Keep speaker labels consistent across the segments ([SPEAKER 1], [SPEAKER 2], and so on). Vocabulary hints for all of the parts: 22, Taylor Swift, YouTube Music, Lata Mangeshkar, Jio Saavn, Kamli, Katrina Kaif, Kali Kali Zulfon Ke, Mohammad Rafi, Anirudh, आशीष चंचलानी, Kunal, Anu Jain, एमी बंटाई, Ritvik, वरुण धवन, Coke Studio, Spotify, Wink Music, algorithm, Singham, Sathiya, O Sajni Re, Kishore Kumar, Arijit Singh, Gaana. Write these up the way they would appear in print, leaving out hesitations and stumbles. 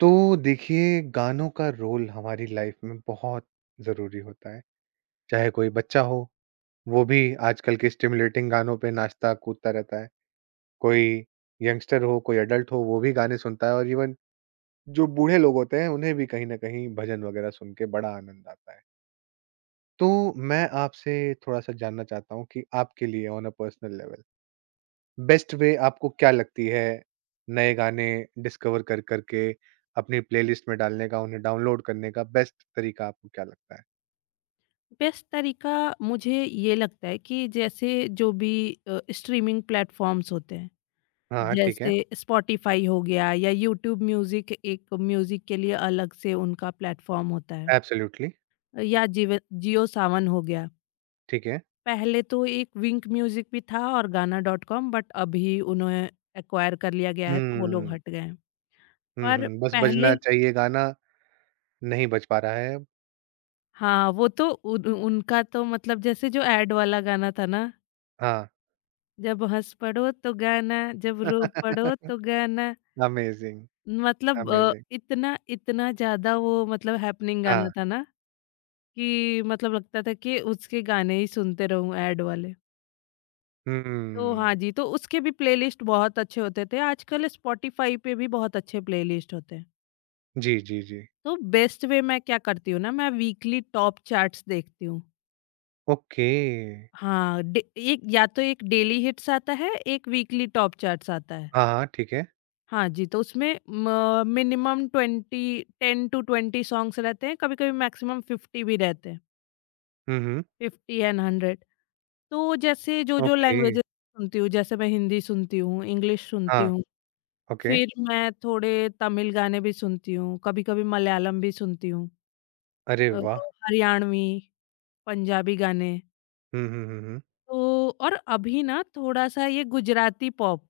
[SPEAKER 1] तो देखिए गानों का role हमारी life में बहुत ज़रूरी होता है। चाहे कोई बच्चा हो, वो भी आजकल के स्टिमुलेटिंग गानों पे नाचता कूदता रहता है। कोई यंगस्टर हो, कोई एडल्ट हो, वो भी गाने सुनता है और इवन जो बूढ़े लोग होते हैं उन्हें भी कहीं न कहीं भजन वगैरह सुन के बड़ा आनंद आता है। तो मैं आपसे थोड़ा-सा जानना चाहता हूँ कि आपके लिए on a personal level best way आपको क्या लगती है नए गाने डिस्कवर कर करके अपनी प्लेलिस्ट में डालने का, उन्हें डाउनलोड करने का बेस्ट तरीका आपको क्या लगता है?
[SPEAKER 2] बेस्ट तरीका मुझे ये लगता है कि जैसे जो भी स्ट्रीमिंग प्लेटफॉर्म्स होते हैं।
[SPEAKER 1] हाँ, हाँ, ठीक है।
[SPEAKER 2] जैसे स्पॉटिफाई हो गया या यूट्यूब म्यूजिक, एक म्यूजिक के लिए अलग से उनका प्लेटफॉर्म होता है,
[SPEAKER 1] एब्सोल्यूटली,
[SPEAKER 2] या जीव जियो सावन हो गया।
[SPEAKER 1] ठीक है।
[SPEAKER 2] पहले तो एक विंक म्यूजिक भी था और गाना डॉट कॉम, बट अभी उन्हें एक्वायर कर लिया गया है तो वो लोग
[SPEAKER 1] हुँ,
[SPEAKER 2] हट गए हैं।
[SPEAKER 1] हुँ,
[SPEAKER 2] पर
[SPEAKER 1] हुँ, बस
[SPEAKER 2] पहले,
[SPEAKER 1] बजना चाहिए गाना, नहीं बज पा रहा है अब।
[SPEAKER 2] हाँ, वो तो उनका तो मतलब जैसे जो एड वाला गाना था ना,
[SPEAKER 1] हाँ।
[SPEAKER 2] जब हँस पड़ो तो गाना, जब रो पड़ो तो गाना।
[SPEAKER 1] अमेज़िंग,
[SPEAKER 2] मतलब
[SPEAKER 1] अमेज़िंग।
[SPEAKER 2] इतना इतना ज़्यादा वो मतलब हैपनिंग
[SPEAKER 1] हाँ,
[SPEAKER 2] गाना था ना कि मतलब लगता था कि उसके गाने ही सुनते रहूँ, ऐड वाले। तो हाँ
[SPEAKER 1] हुँ।
[SPEAKER 2] जी, तो उसके भी प्लेलिस्ट बहुत अच्छे होते थे। आजकल स्पॉटिफ़ाई पे भी बहुत अच्छे प्लेलिस्ट होते हैं।
[SPEAKER 1] जी, जी, जी।
[SPEAKER 2] तो बेस्ट वे मैं क्या करती हूँ ना, मैं वीकली टॉप चार्ट्स देखती हूँ।
[SPEAKER 1] ओके।
[SPEAKER 2] हाँ, डे एक या तो एक डेली हिट्स आता है, एक वीकली टॉप चार्ट्स आता है।
[SPEAKER 1] हाँ, हाँ, ठीक है।
[SPEAKER 2] हाँ जी, तो उसमें म मिनिमम 20 10-20 सॉन्ग्स रहते हैं, कभी-कभी मैक्सिमम 50 भी रहते हैं,
[SPEAKER 1] हुँ, हुँ,
[SPEAKER 2] 50 एंड 100। तो जैसे जो-जो
[SPEAKER 1] ओके।
[SPEAKER 2] लैंग्वेजेज़ सुनती हूँ, जैसे मैं हिंदी सुनती हूँ, इंग्लिश सुनती
[SPEAKER 1] हाँ,
[SPEAKER 2] हूँ,
[SPEAKER 1] ओके।
[SPEAKER 2] फिर मैं थोड़े तमिल गाने भी सुनती हूँ, कभी-कभी मलयालम भी सुनती हूँ,
[SPEAKER 1] अरे
[SPEAKER 2] अ,
[SPEAKER 1] वाह!
[SPEAKER 2] हरियाणवी, पंजाबी गाने।
[SPEAKER 1] हुँ, हुँ, हुँ, हुँ।
[SPEAKER 2] तो और अभी ना थोड़ा-सा ये गुजराती पॉप,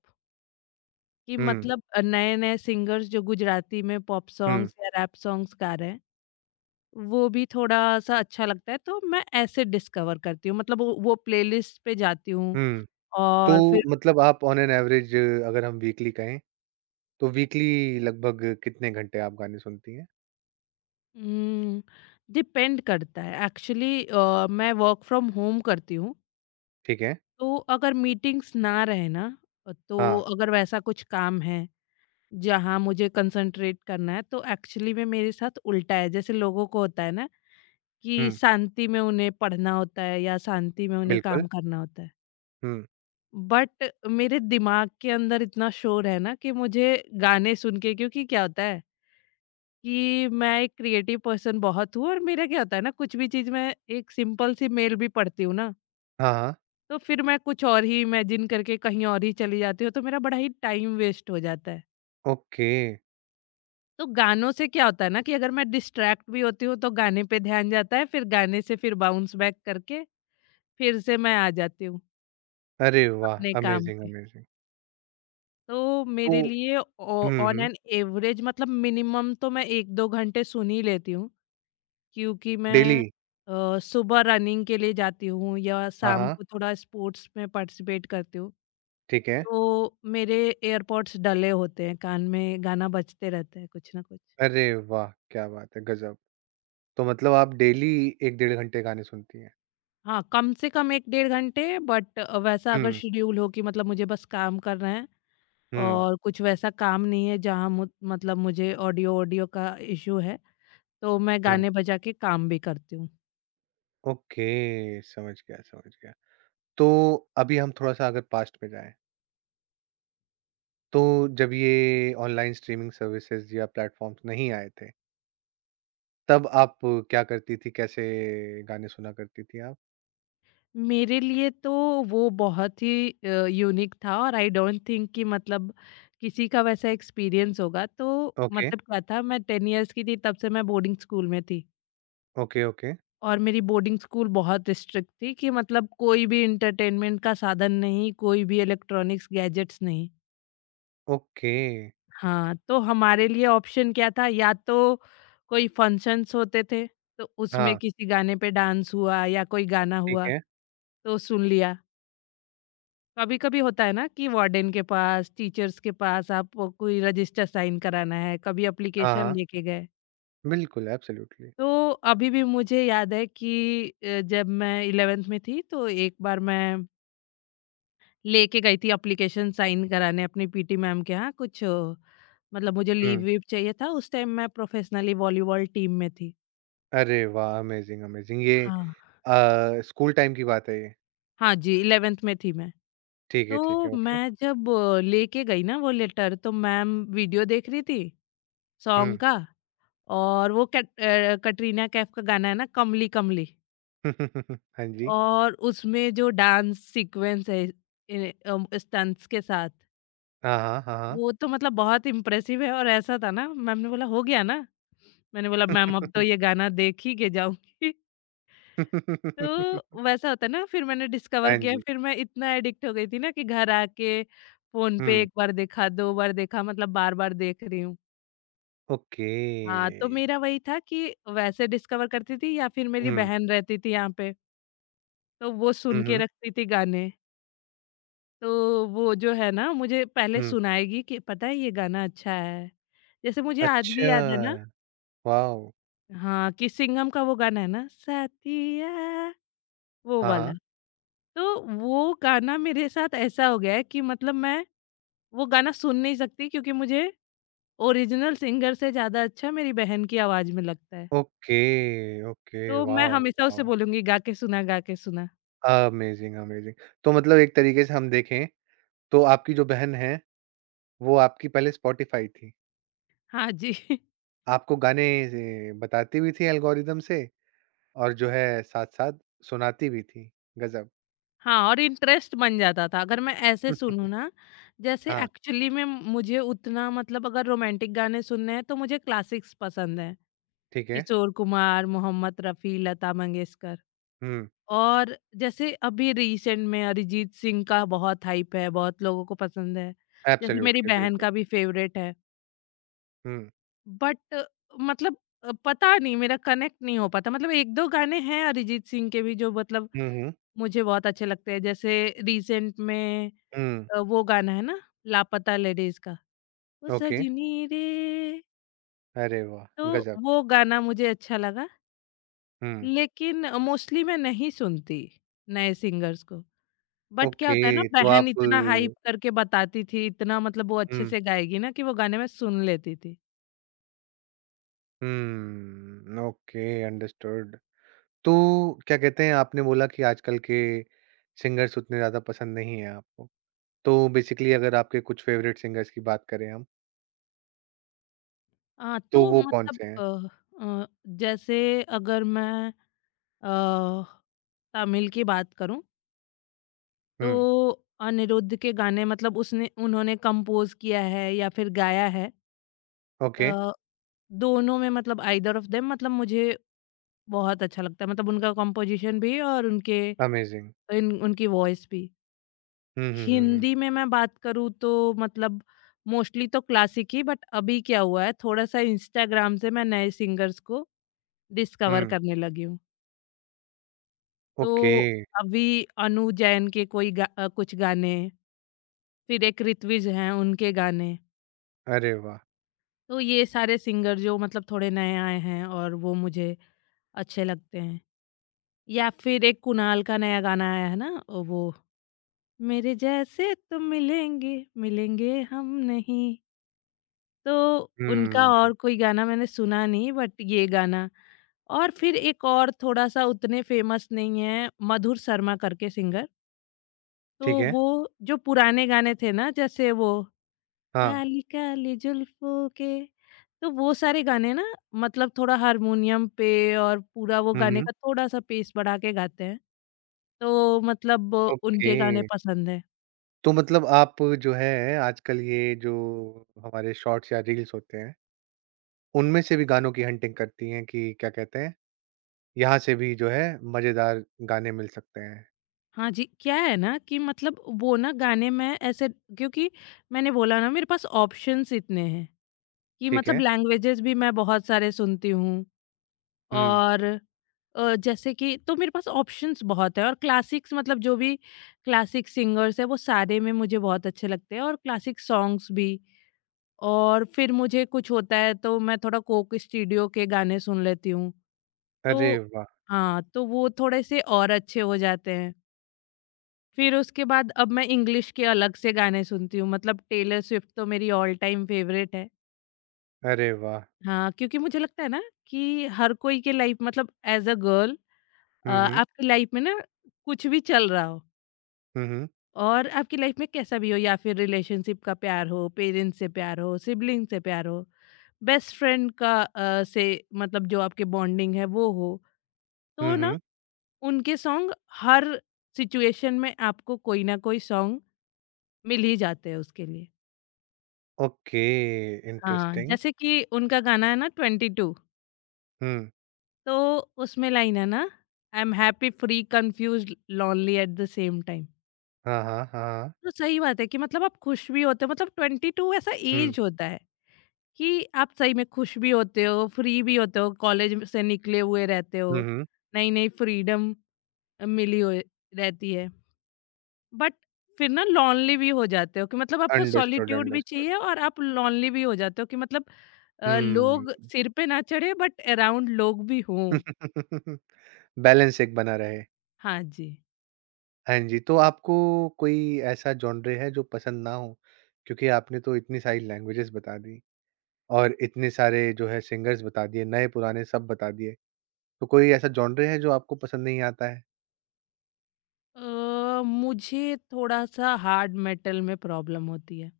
[SPEAKER 2] कि
[SPEAKER 1] हुँ,
[SPEAKER 2] मतलब नए-नए सिंगर्स जो गुजराती में पॉप
[SPEAKER 1] हुँ,
[SPEAKER 2] सॉन्ग्स या रैप सॉन्ग्स गा रहे हैं, वो भी थोड़ा-सा अच्छा लगता है। तो मैं ऐसे डिस्कवर करती हूँ, मतलब वो प्लेलिस्ट पे जाती हूँ
[SPEAKER 1] हुँ। तो
[SPEAKER 2] और फिर
[SPEAKER 1] मतलब आप ऑन एन एवरेज अगर हम वीकली कहें, तो वीकली लगभग कितने घंटे आप गाने सुनती हैं?
[SPEAKER 2] उम, डिपेंड करता है एक्चुअली। मैं वर्क फ्रॉम होम करती हूँ,
[SPEAKER 1] ठीक है।
[SPEAKER 2] तो अगर मीटिंग्स ना रहे ना, तो
[SPEAKER 1] हाँ।
[SPEAKER 2] अगर वैसा कुछ काम है जहाँ मुझे कंसंट्रेट करना है, तो एक्चुअली में मेरे साथ उल्टा है। जैसे लोगों को होता है ना
[SPEAKER 1] हुँ,
[SPEAKER 2] कि शांति में उन्हें पढ़ना होता है या शांति में उन्हें
[SPEAKER 1] बिल्कुल।
[SPEAKER 2] काम करना होता है।
[SPEAKER 1] हुँ।
[SPEAKER 2] बट मेरे दिमाग के अंदर इतना शोर है ना कि मुझे गाने सुन के, क्योंकि क्या होता है कि मैं एक क्रिएटिव पर्सन बहुत हूँ, और मेरा क्या होता है ना, कुछ भी चीज़ मैं एक सिंपल सी मेल भी पढ़ती हूँ ना,
[SPEAKER 1] हाँ, हाँ।
[SPEAKER 2] तो फिर मैं कुछ और ही इमेजिन करके कहीं और ही चली जाती हूँ, तो मेरा बड़ा ही टाइम वेस्ट हो जाता है।
[SPEAKER 1] ओके।
[SPEAKER 2] तो गानों से क्या होता है ना कि अगर मैं डिस्ट्रैक्ट भी होती हूँ तो गाने पे ध्यान जाता है, फिर गाने से फिर बाउंस बैक करके फिर से मैं आ जाती हूँ
[SPEAKER 1] अरे वाह!
[SPEAKER 2] अपने काम।
[SPEAKER 1] Amazing, amazing.
[SPEAKER 2] तो
[SPEAKER 1] तो
[SPEAKER 2] मेरे लिए
[SPEAKER 1] हुँ,
[SPEAKER 2] ऑन
[SPEAKER 1] हुँ।
[SPEAKER 2] एन एवरेज मतलब मिनिमम तो मैं 1-2 घंटे सुन ही लेती हूँ, क्योंकि
[SPEAKER 1] डेली?
[SPEAKER 2] मैं सुबह रनिंग के लिए जाती हूँ या
[SPEAKER 1] हाँ,
[SPEAKER 2] शाम
[SPEAKER 1] हाँ।
[SPEAKER 2] को थोड़ा स्पोर्ट्स में पार्टिसिपेट करती हूँ।
[SPEAKER 1] ठीक है।
[SPEAKER 2] तो मेरे एयरपॉड्स डले होते हैं, कान में गाना बजते रहता है कुछ ना कुछ।
[SPEAKER 1] अरे वाह! क्या बात है, गज़ब! तो मतलब आप डेली 1 डेढ़ घंटे गाने सुनती हैं।
[SPEAKER 2] हाँ, कम से कम 1 डेढ़ घंटे, बट वैसा अगर
[SPEAKER 1] हुँ,
[SPEAKER 2] शेड्यूल हो कि मतलब मुझे बस काम करना है
[SPEAKER 1] हुँ,
[SPEAKER 2] और कुछ वैसा काम नहीं है जहाँ मु मतलब मुझे ऑडियो ऑडियो का इश्यू है, तो मैं
[SPEAKER 1] हुँ।
[SPEAKER 2] गाने बजा के काम भी करती हूँ।
[SPEAKER 1] ओके, समझ गया, समझ गया। तो अभी हम थोड़ा-सा अगर पास्ट में जाएँ तो जब ये ऑनलाइन स्ट्रीमिंग सर्विसेज या प्लेटफॉर्म्स नहीं आए थे, तब आप क्या करती थी? कैसे गाने सुना करती थी आप?
[SPEAKER 2] मेरे लिए तो वो बहुत ही यूनिक था, और आई डोंट थिंक कि मतलब किसी का वैसा एक्सपीरियंस होगा। तो
[SPEAKER 1] ओके,
[SPEAKER 2] मतलब क्या था, मैं 10 इयर्स की थी तब से मैं बोर्डिंग स्कूल में थी,
[SPEAKER 1] ओके, ओके,
[SPEAKER 2] और मेरी बोर्डिंग स्कूल बहुत स्ट्रिक्ट थी कि मतलब कोई भी एंटरटेनमेंट का साधन नहीं, कोई भी इलेक्ट्रॉनिक्स गैजेट्स नहीं।
[SPEAKER 1] ओके।
[SPEAKER 2] हाँ, तो हमारे लिए ऑप्शन क्या था, या तो कोई फंक्शंस होते थे, तो उसमें
[SPEAKER 1] हाँ,
[SPEAKER 2] किसी गाने पे डांस हुआ या कोई गाना
[SPEAKER 1] ठीक
[SPEAKER 2] हुआ,
[SPEAKER 1] है।
[SPEAKER 2] तो सुन लिया। कभी कभी होता है ना कि वार्डन के पास, टीचर्स के पास आप वो कोई रजिस्टर साइन कराना है, कभी
[SPEAKER 1] हाँ,
[SPEAKER 2] एप्लीकेशन
[SPEAKER 1] हाँ।
[SPEAKER 2] लेके गए।
[SPEAKER 1] बिल्कुल, एब्सोल्युटली।
[SPEAKER 2] तो अभी भी मुझे याद है कि जब मैं इलेवेंथ में थी, तो एक बार मैं लेके गई थी एप्लीकेशन साइन कराने अपनी पीटी मैम के यहाँ कुछ। मतलब मुझे लीव
[SPEAKER 1] हुँ।
[SPEAKER 2] वीव चाहिए था, उस टाइम मैं प्रोफेशनली वॉलीबॉल टीम में थी।
[SPEAKER 1] अरे वाह! Amazing, amazing. ये
[SPEAKER 2] हाँ,
[SPEAKER 1] स्कूल टाइम की बात है ये?
[SPEAKER 2] हाँ जी, इलेवेंथ में थी मैं।
[SPEAKER 1] ठीक
[SPEAKER 2] तो
[SPEAKER 1] है, ओके।
[SPEAKER 2] मैं जब लेके गई ना वो लेटर, तो मैम वीडियो देख रही थी
[SPEAKER 1] हुँ।
[SPEAKER 2] सॉन्ग का, और वो कटरीना कैफ का गाना है ना, कमली कमली,
[SPEAKER 1] हाँ जी।
[SPEAKER 2] और उसमें जो डांस सीक्वेंस है स्टंट्स के साथ,
[SPEAKER 1] हाँ, हाँ, हाँ, हाँ।
[SPEAKER 2] वो तो मतलब बहुत इम्प्रेसिव है। और ऐसा था ना, मैम ने बोला हो गया ना, मैंने बोला मैम अब तो ये गाना देख ही के जाऊंगी। तो वैसा होता है ना, फिर मैंने डिस्कवर
[SPEAKER 1] हाँ
[SPEAKER 2] किया,
[SPEAKER 1] जी।
[SPEAKER 2] फिर मैं इतना एडिक्ट हो गई थी ना कि घर आके फोन पे
[SPEAKER 1] हुँ,
[SPEAKER 2] एक बार देखा, दो बार देखा, मतलब बार बार देख रही हूँ।
[SPEAKER 1] ओके।
[SPEAKER 2] हाँ, तो मेरा वही था कि वैसे डिस्कवर करती थी, या फिर मेरी
[SPEAKER 1] हुँ।
[SPEAKER 2] बहन रहती थी यहाँ पे, तो वो
[SPEAKER 1] हुँ,
[SPEAKER 2] सुन के
[SPEAKER 1] हुँ,
[SPEAKER 2] रखती थी गाने। तो वो जो है ना, मुझे पहले
[SPEAKER 1] हुँ।
[SPEAKER 2] सुनाएगी कि पता है ये गाना अच्छा है। जैसे मुझे आज
[SPEAKER 1] अच्छा!
[SPEAKER 2] भी याद है ना,
[SPEAKER 1] वॉव!
[SPEAKER 2] हाँ, कि सिंघम का वो गाना है ना, साथिया, वो
[SPEAKER 1] हाँ,
[SPEAKER 2] वाला।
[SPEAKER 1] हाँ।
[SPEAKER 2] तो वो गाना मेरे साथ ऐसा हो गया है कि मतलब मैं वो गाना सुन नहीं सकती, क्योंकि मुझे ओरिजिनल सिंगर से ज़्यादा अच्छा मेरी बहन की आवाज़ में लगता है।
[SPEAKER 1] Okay, okay.
[SPEAKER 2] तो मैं
[SPEAKER 1] वॉव!
[SPEAKER 2] हमेशा उसे
[SPEAKER 1] वॉव!
[SPEAKER 2] बोलूँगी, गा के सुना, गा के सुना।
[SPEAKER 1] Amazing, amazing. तो मतलब एक तरीके से हम देखें तो आपकी जो बहन है, वो आपकी पहले स्पॉटिफ़ाई थी।
[SPEAKER 2] हाँ जी।
[SPEAKER 1] आपको गाने ये बताती भी थी एल्गोरिदम से और जो है साथ-साथ सुनाती भी थी। गज़ब!
[SPEAKER 2] हाँ, और इंटरेस्ट बन जाता था अगर मैं ऐसे सुनूँ ना। जैसे
[SPEAKER 1] हाँ,
[SPEAKER 2] एक्चुअली में मुझे उतना मतलब अगर रोमांटिक गाने सुनने हैं तो मुझे क्लासिक्स पसंद हैं,
[SPEAKER 1] ठीक है।
[SPEAKER 2] किशोर कुमार, मोहम्मद रफ़ी, लता मंगेशकर।
[SPEAKER 1] हुँ,
[SPEAKER 2] और जैसे अभी रिसेंट में अरिजीत सिंह का बहुत हाइप है, बहुत लोगों को पसंद है, जैसे मेरी
[SPEAKER 1] एब्सोल्यूटली,
[SPEAKER 2] बहन
[SPEAKER 1] बिल्कुल।
[SPEAKER 2] का भी फेवरेट है।
[SPEAKER 1] हुँ,
[SPEAKER 2] बट मतलब पता नहीं, मेरा कनेक्ट नहीं हो पाता, मतलब 1-2 गाने हैं अरिजीत सिंह के भी जो मतलब
[SPEAKER 1] हुँ, हुँ,
[SPEAKER 2] मुझे बहुत अच्छे लगते हैं, जैसे रिसेंट में
[SPEAKER 1] हुँ।
[SPEAKER 2] वो गाना है ना लापता लेडीज का, ओ
[SPEAKER 1] ओके।
[SPEAKER 2] सजनी रे,
[SPEAKER 1] अरे वाह!
[SPEAKER 2] तो
[SPEAKER 1] गज़ब!
[SPEAKER 2] वो गाना मुझे अच्छा लगा।
[SPEAKER 1] हुँ,
[SPEAKER 2] लेकिन मोस्टली मैं नहीं सुनती नए सिंगर्स को। बट क्या
[SPEAKER 1] ओके।
[SPEAKER 2] होता है ना,
[SPEAKER 1] तो आप
[SPEAKER 2] बहन इतना हाइप
[SPEAKER 1] हुँ,
[SPEAKER 2] करके बताती थी, इतना मतलब वो अच्छे
[SPEAKER 1] हुँ।
[SPEAKER 2] से गाएगी ना कि वो गाने मैं सुन लेती थी।
[SPEAKER 1] Okay, understood. तो क्या कहते हैं आपने बोला कि आजकल के सिंगर्स उतने ज़्यादा पसंद नहीं हैं आपको। तो बेसिकली अगर आपके कुछ फ़ेवरेट सिंगर्स की बात करें हम,
[SPEAKER 2] हाँ,
[SPEAKER 1] तो
[SPEAKER 2] तो
[SPEAKER 1] वो
[SPEAKER 2] मतलब
[SPEAKER 1] कौन-से हैं?
[SPEAKER 2] अ, जैसे अगर मैं अ, तमिल की बात करूँ
[SPEAKER 1] हुँ,
[SPEAKER 2] तो अनिरुद्ध के गाने, मतलब उसने, उन्होंने कंपोज़ किया है या फिर गाया है। अ
[SPEAKER 1] ओके,
[SPEAKER 2] दोनों में, मतलब आइदर ऑफ देम, मतलब मुझे बहुत अच्छा लगता है। मतलब उनका कंपोज़िशन भी और उनके
[SPEAKER 1] अमेज़िंग।
[SPEAKER 2] इन उनकी वॉइस भी।
[SPEAKER 1] हुँ, हुँ, हुँ, हुँ।
[SPEAKER 2] हिंदी में मैं बात करूँ तो मतलब मोस्टली तो क्लासिक ही, बट अभी क्या हुआ है, थोड़ा-सा इंस्टाग्राम से मैं नए सिंगर्स को डिस्कवर
[SPEAKER 1] हुँ,
[SPEAKER 2] करने लगी हूँ। तो
[SPEAKER 1] ओके,
[SPEAKER 2] अभी अनु जैन के कोई कुछ गाने, फिर एक ऋत्विज हैं उनके गाने।
[SPEAKER 1] अरे वाह!
[SPEAKER 2] तो ये सारे सिंगर जो मतलब थोड़े नए आए हैं, और वो मुझे अच्छे लगते हैं। या फिर एक कुणाल का नया गाना आया है ना, वो, मेरे जैसे तुम मिलेंगे, मिलेंगे हम नहीं, तो उनका
[SPEAKER 1] हुँ,
[SPEAKER 2] और कोई गाना मैंने सुना नहीं, बट ये गाना। और फिर एक और थोड़ा सा उतने फेमस नहीं है, मधुर शर्मा करके सिंगर,
[SPEAKER 1] ठीक
[SPEAKER 2] तो
[SPEAKER 1] है।
[SPEAKER 2] वो जो पुराने गाने थे ना, जैसे वो
[SPEAKER 1] हाँ,
[SPEAKER 2] काली काली जुल्फों के, तो वो सारे गाने ना, मतलब थोड़ा हारमोनियम पे, और पूरा वो
[SPEAKER 1] हुँ,
[SPEAKER 2] गाने
[SPEAKER 1] हुँ,
[SPEAKER 2] का थोड़ा सा पेस बढ़ा के गाते हैं, तो मतलब
[SPEAKER 1] ओके।
[SPEAKER 2] उनके गाने पसंद है।
[SPEAKER 1] तो मतलब आप जो है आजकल ये जो हमारे शॉर्ट्स या रील्स होते हैं, उनमें से भी गानों की हंटिंग करती हैं कि क्या कहते हैं, यहाँ से भी जो है मज़ेदार गाने मिल सकते हैं,
[SPEAKER 2] हाँ जी, क्या है ना कि मतलब वो ना गाने में ऐसे, क्योंकि मैंने बोला ना, मेरे पास ऑप्शंस इतने हैं कि
[SPEAKER 1] ठीक
[SPEAKER 2] मतलब
[SPEAKER 1] है?
[SPEAKER 2] लैंग्वेजेस भी मैं बहुत सारे सुनती हूँ।
[SPEAKER 1] हुँ।
[SPEAKER 2] और जैसे कि तो मेरे पास ऑप्शंस बहुत है, और क्लासिक्स मतलब जो भी क्लासिक सिंगर्स हैं वो सारे में मुझे बहुत अच्छे लगते हैं, और क्लासिक सॉन्ग्स भी। और फिर मुझे कुछ होता है तो मैं थोड़ा कोक स्टूडियो के गाने सुन लेती हूँ।
[SPEAKER 1] अरे
[SPEAKER 2] तो
[SPEAKER 1] वाह!
[SPEAKER 2] हाँ, तो वो थोड़े से और अच्छे हो जाते हैं। फिर उसके बाद अब मैं इंग्लिश के अलग से गाने सुनती हूँ, मतलब टेलर स्विफ्ट तो मेरी ऑल टाइम फेवरेट है।
[SPEAKER 1] अरे वाह!
[SPEAKER 2] हाँ, क्योंकि मुझे लगता है ना कि हर कोई के लाइफ मतलब एज़ अ गर्ल,
[SPEAKER 1] हुँ, हुँ।
[SPEAKER 2] आपकी लाइफ में ना कुछ भी चल रहा हो,
[SPEAKER 1] हुँ, हुँ।
[SPEAKER 2] और आपकी लाइफ में कैसा भी हो, या फिर रिलेशनशिप का प्यार हो, पेरेंट्स से प्यार हो, सिबलिंग से प्यार हो, बेस्ट फ्रेंड का से मतलब जो आपके बॉन्डिंग है वो हो।
[SPEAKER 1] हुँ,
[SPEAKER 2] तो ना
[SPEAKER 1] हुँ।
[SPEAKER 2] उनके सॉन्ग, हर सिचुएशन में आपको कोई ना कोई सॉन्ग मिल ही जाते हैं उसके लिए।
[SPEAKER 1] ओके,
[SPEAKER 2] हाँ।
[SPEAKER 1] इंटरेस्टिंग।
[SPEAKER 2] जैसे कि उनका गाना है ना 22,
[SPEAKER 1] हुँ।
[SPEAKER 2] तो उसमें लाइन है ना, I am happy, free, confused, lonely at the same time.
[SPEAKER 1] हाँ, हाँ, हाँ, हाँ।
[SPEAKER 2] तो सही बात है कि मतलब आप खुश भी होते हो, मतलब 22 ऐसा
[SPEAKER 1] हुँ।
[SPEAKER 2] ऐज होता है कि आप सही में खुश भी होते हो, फ्री भी होते हो, कॉलेज से निकले हुए रहते
[SPEAKER 1] हुँ,
[SPEAKER 2] हो,
[SPEAKER 1] हुँ।
[SPEAKER 2] नई-नई फ्रीडम मिली हुई रहती है। बट फिर ना लोनली भी हो जाते हो कि मतलब आपको
[SPEAKER 1] अंडरस्टूड,
[SPEAKER 2] सॉलिट्यूड भी
[SPEAKER 1] अंडरस्टूड।
[SPEAKER 2] चाहिए, और आप लोनली भी हो जाते हो कि मतलब
[SPEAKER 1] हुँ।
[SPEAKER 2] लोग सिर पे ना चढ़े, बट अराउंड लोग भी हों।
[SPEAKER 1] बैलेंस एक बना रहे।
[SPEAKER 2] हाँ जी।
[SPEAKER 1] हाँ जी, तो आपको कोई ऐसा जॉनर है जो पसंद ना हो? क्योंकि आपने तो इतनी सारी लैंग्वेजेस बता दी और इतने सारे जो है सिंगर्स बता दिए, नए-पुराने सब बता दिए। तो कोई ऐसा जॉनर है जो आपको पसंद नहीं आता है?
[SPEAKER 2] अ, मुझे थोड़ा-सा हार्ड मेटल में प्रॉब्लम होती है।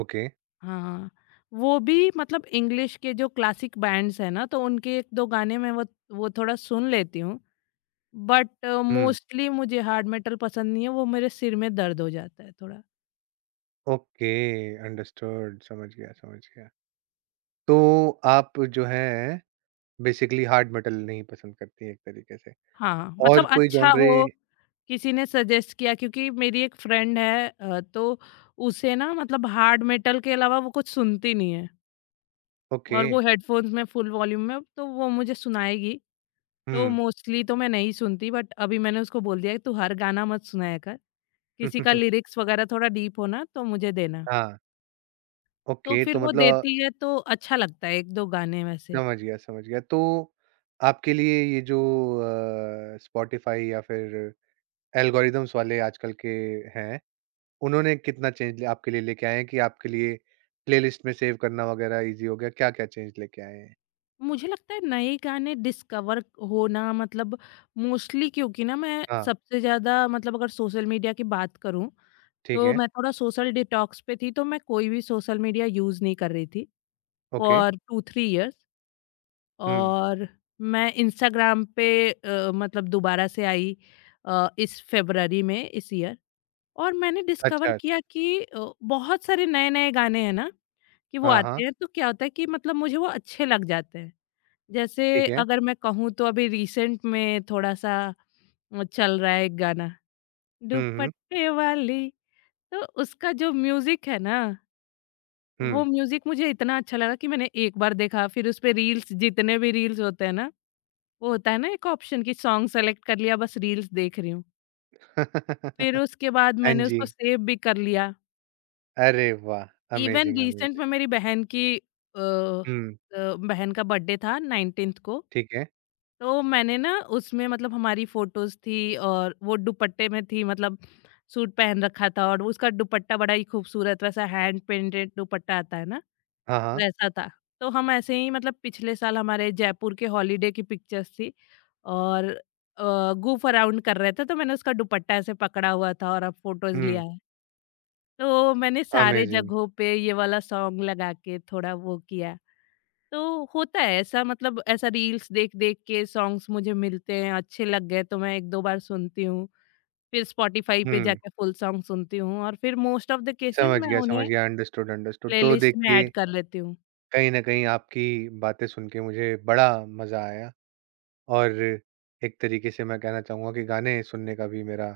[SPEAKER 1] ओके।
[SPEAKER 2] हाँ, वो भी मतलब इंग्लिश के जो क्लासिक बैंड्स हैं ना, तो उनके 1-2 गाने मैं वो थोड़ा सुन लेती हूँ। बट
[SPEAKER 1] हुँ।
[SPEAKER 2] मोस्टली मुझे हार्ड मेटल पसंद नहीं है, वो मेरे सिर में दर्द हो जाता है थोड़ा।
[SPEAKER 1] ओके, अंडरस्टूड, समझ गया, समझ गया। तो आप जो है बेसिकली हार्ड मेटल नहीं पसंद करती एक तरीके से
[SPEAKER 2] हाँ,
[SPEAKER 1] और
[SPEAKER 2] मतलब
[SPEAKER 1] कोई
[SPEAKER 2] अच्छा
[SPEAKER 1] जॉनरे?
[SPEAKER 2] हो, किसी ने सजेस्ट किया, क्योंकि मेरी एक फ्रेंड है तो उसे ना मतलब हार्ड मेटल के अलावा वो कुछ सुनती नहीं है,
[SPEAKER 1] ओके।
[SPEAKER 2] और वो हेडफ़ोन्स में फुल वॉल्यूम में, तो वो मुझे सुनाएगी। तो
[SPEAKER 1] हम्म।
[SPEAKER 2] मोस्टली तो मैं नहीं सुनती, बट अभी मैंने उसको बोल दिया है तू हर गाना मत सुनाया कर, किसी का लिरिक्स वगैरह थोड़ा डीप हो ना तो मुझे देना।
[SPEAKER 1] हाँ,
[SPEAKER 2] तो
[SPEAKER 1] ओके, तो
[SPEAKER 2] फिर वो
[SPEAKER 1] मतलब
[SPEAKER 2] देती है तो अच्छा लगता है 1-2 गाने वैसे।
[SPEAKER 1] समझ गया, समझ गया। तो आपके लिए ये जो स्पॉटिफाई या फिर एल्गोरिदम्स वाले आजकल के हैं, उन्होंने कितना चेंज आपके लिए लेके आए हैं कि आपके लिए प्लेलिस्ट में सेव करना वगैरह इजी हो गया? क्या क्या चेंज लेके आए हैं?
[SPEAKER 2] मुझे लगता है नए गाने डिस्कवर होना, मतलब मोस्टली क्योंकि ना मैं
[SPEAKER 1] हाँ,
[SPEAKER 2] सबसे ज़्यादा मतलब अगर सोशल मीडिया की बात करूँ,
[SPEAKER 1] ठीक
[SPEAKER 2] तो
[SPEAKER 1] है।
[SPEAKER 2] मैं थोड़ा सोशल डिटॉक्स पे थी, तो मैं कोई भी सोशल मीडिया यूज़ नहीं कर रही थी
[SPEAKER 1] okay.
[SPEAKER 2] For two three years.
[SPEAKER 1] हम्म।
[SPEAKER 2] और मैं इंस्टाग्राम पे मतलब दोबारा से आई इस फ़रवरी में, इस ईयर, और मैंने
[SPEAKER 1] अच्छा,
[SPEAKER 2] डिस्कवर
[SPEAKER 1] अच्छा।
[SPEAKER 2] किया कि बहुत सारे नए-नए गाने हैं ना, कि वो
[SPEAKER 1] हाँ, हाँ,
[SPEAKER 2] आते हैं तो क्या होता है कि मतलब मुझे वो अच्छे लग जाते हैं। जैसे
[SPEAKER 1] ठीक है।
[SPEAKER 2] अगर मैं कहूँ, तो अभी रिसेंट में थोड़ा-सा चल रहा है एक गाना,
[SPEAKER 1] हुँ, हुँ,
[SPEAKER 2] दुपट्टे वाली, तो उसका जो म्यूज़िक है ना,
[SPEAKER 1] हुँ।
[SPEAKER 2] वो म्यूज़िक मुझे इतना अच्छा लगा कि मैंने एक बार देखा, फिर उसपे रील्स, जितने भी रील्स होते हैं ना, वो होता है ना एक ऑप्शन कि सॉन्ग सेलेक्ट कर लिया, बस रील्स देख रही हूँ। फिर उसके बाद
[SPEAKER 1] हाँ
[SPEAKER 2] मैंने
[SPEAKER 1] जी।
[SPEAKER 2] उसको सेव भी कर लिया।
[SPEAKER 1] अरे वाह!
[SPEAKER 2] Even
[SPEAKER 1] amazing,
[SPEAKER 2] recent
[SPEAKER 1] amazing.
[SPEAKER 2] में मेरी बहन की अ
[SPEAKER 1] हुँ,
[SPEAKER 2] अ, बहन का बर्थडे था 19th को।
[SPEAKER 1] ठीक है।
[SPEAKER 2] तो मैंने ना उसमें, मतलब हमारी फ़ोटोज़ थी, और वो दुपट्टे में थी, मतलब सूट पहन रखा था और उसका दुपट्टा बड़ा ही खूबसूरत, वैसा हैंड पेंटेड दुपट्टा आता है ना,
[SPEAKER 1] हाँ, हाँ।
[SPEAKER 2] वैसा था। तो हम ऐसे ही, मतलब पिछले साल हमारे जयपुर के हॉलिडे की पिक्चर्स थी और अ, गूफ अराउंड कर रहे थे, तो मैंने उसका दुपट्टा ऐसे पकड़ा हुआ था और अब फ़ोटोज़
[SPEAKER 1] हुँ,
[SPEAKER 2] लिया। तो मैंने सारे
[SPEAKER 1] अमेज़िंग।
[SPEAKER 2] जगहों पे ये वाला सॉन्ग लगा के थोड़ा वो किया। तो होता है ऐसा, मतलब ऐसा रील्स देख-देख के सॉन्ग्स मुझे मिलते हैं, अच्छे लग गए तो मैं 1-2 बार सुनती हूँ। फिर स्पॉटिफ़ाई पे
[SPEAKER 1] हुँ,
[SPEAKER 2] जाके फुल सॉन्ग सुनती हूँ, और फिर मोस्ट ऑफ़ द केसेस
[SPEAKER 1] समझ
[SPEAKER 2] मैं
[SPEAKER 1] गया, समझ
[SPEAKER 2] उन्हें
[SPEAKER 1] गया। Understood, understood. तो
[SPEAKER 2] प्लेलिस्ट में
[SPEAKER 1] देखिए,
[SPEAKER 2] ऐड कर लेती हूँ।
[SPEAKER 1] कहीं न कहीं आपकी बातें सुन के मुझे बड़ा मज़ा आया और एक तरीके से मैं कहना चाहूँगा कि गाने सुनने का भी मेरा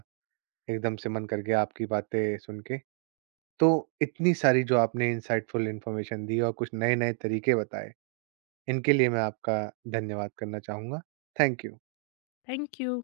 [SPEAKER 1] एकदम से मन कर गया आपकी बातें सुन के। तो इतनी सारी जो आपने इनसाइटफुल इन्फॉर्मेशन दी और कुछ नए-नए तरीके बताए, इनके लिए मैं आपका धन्यवाद करना चाहूँगा। Thank you.
[SPEAKER 2] Thank you.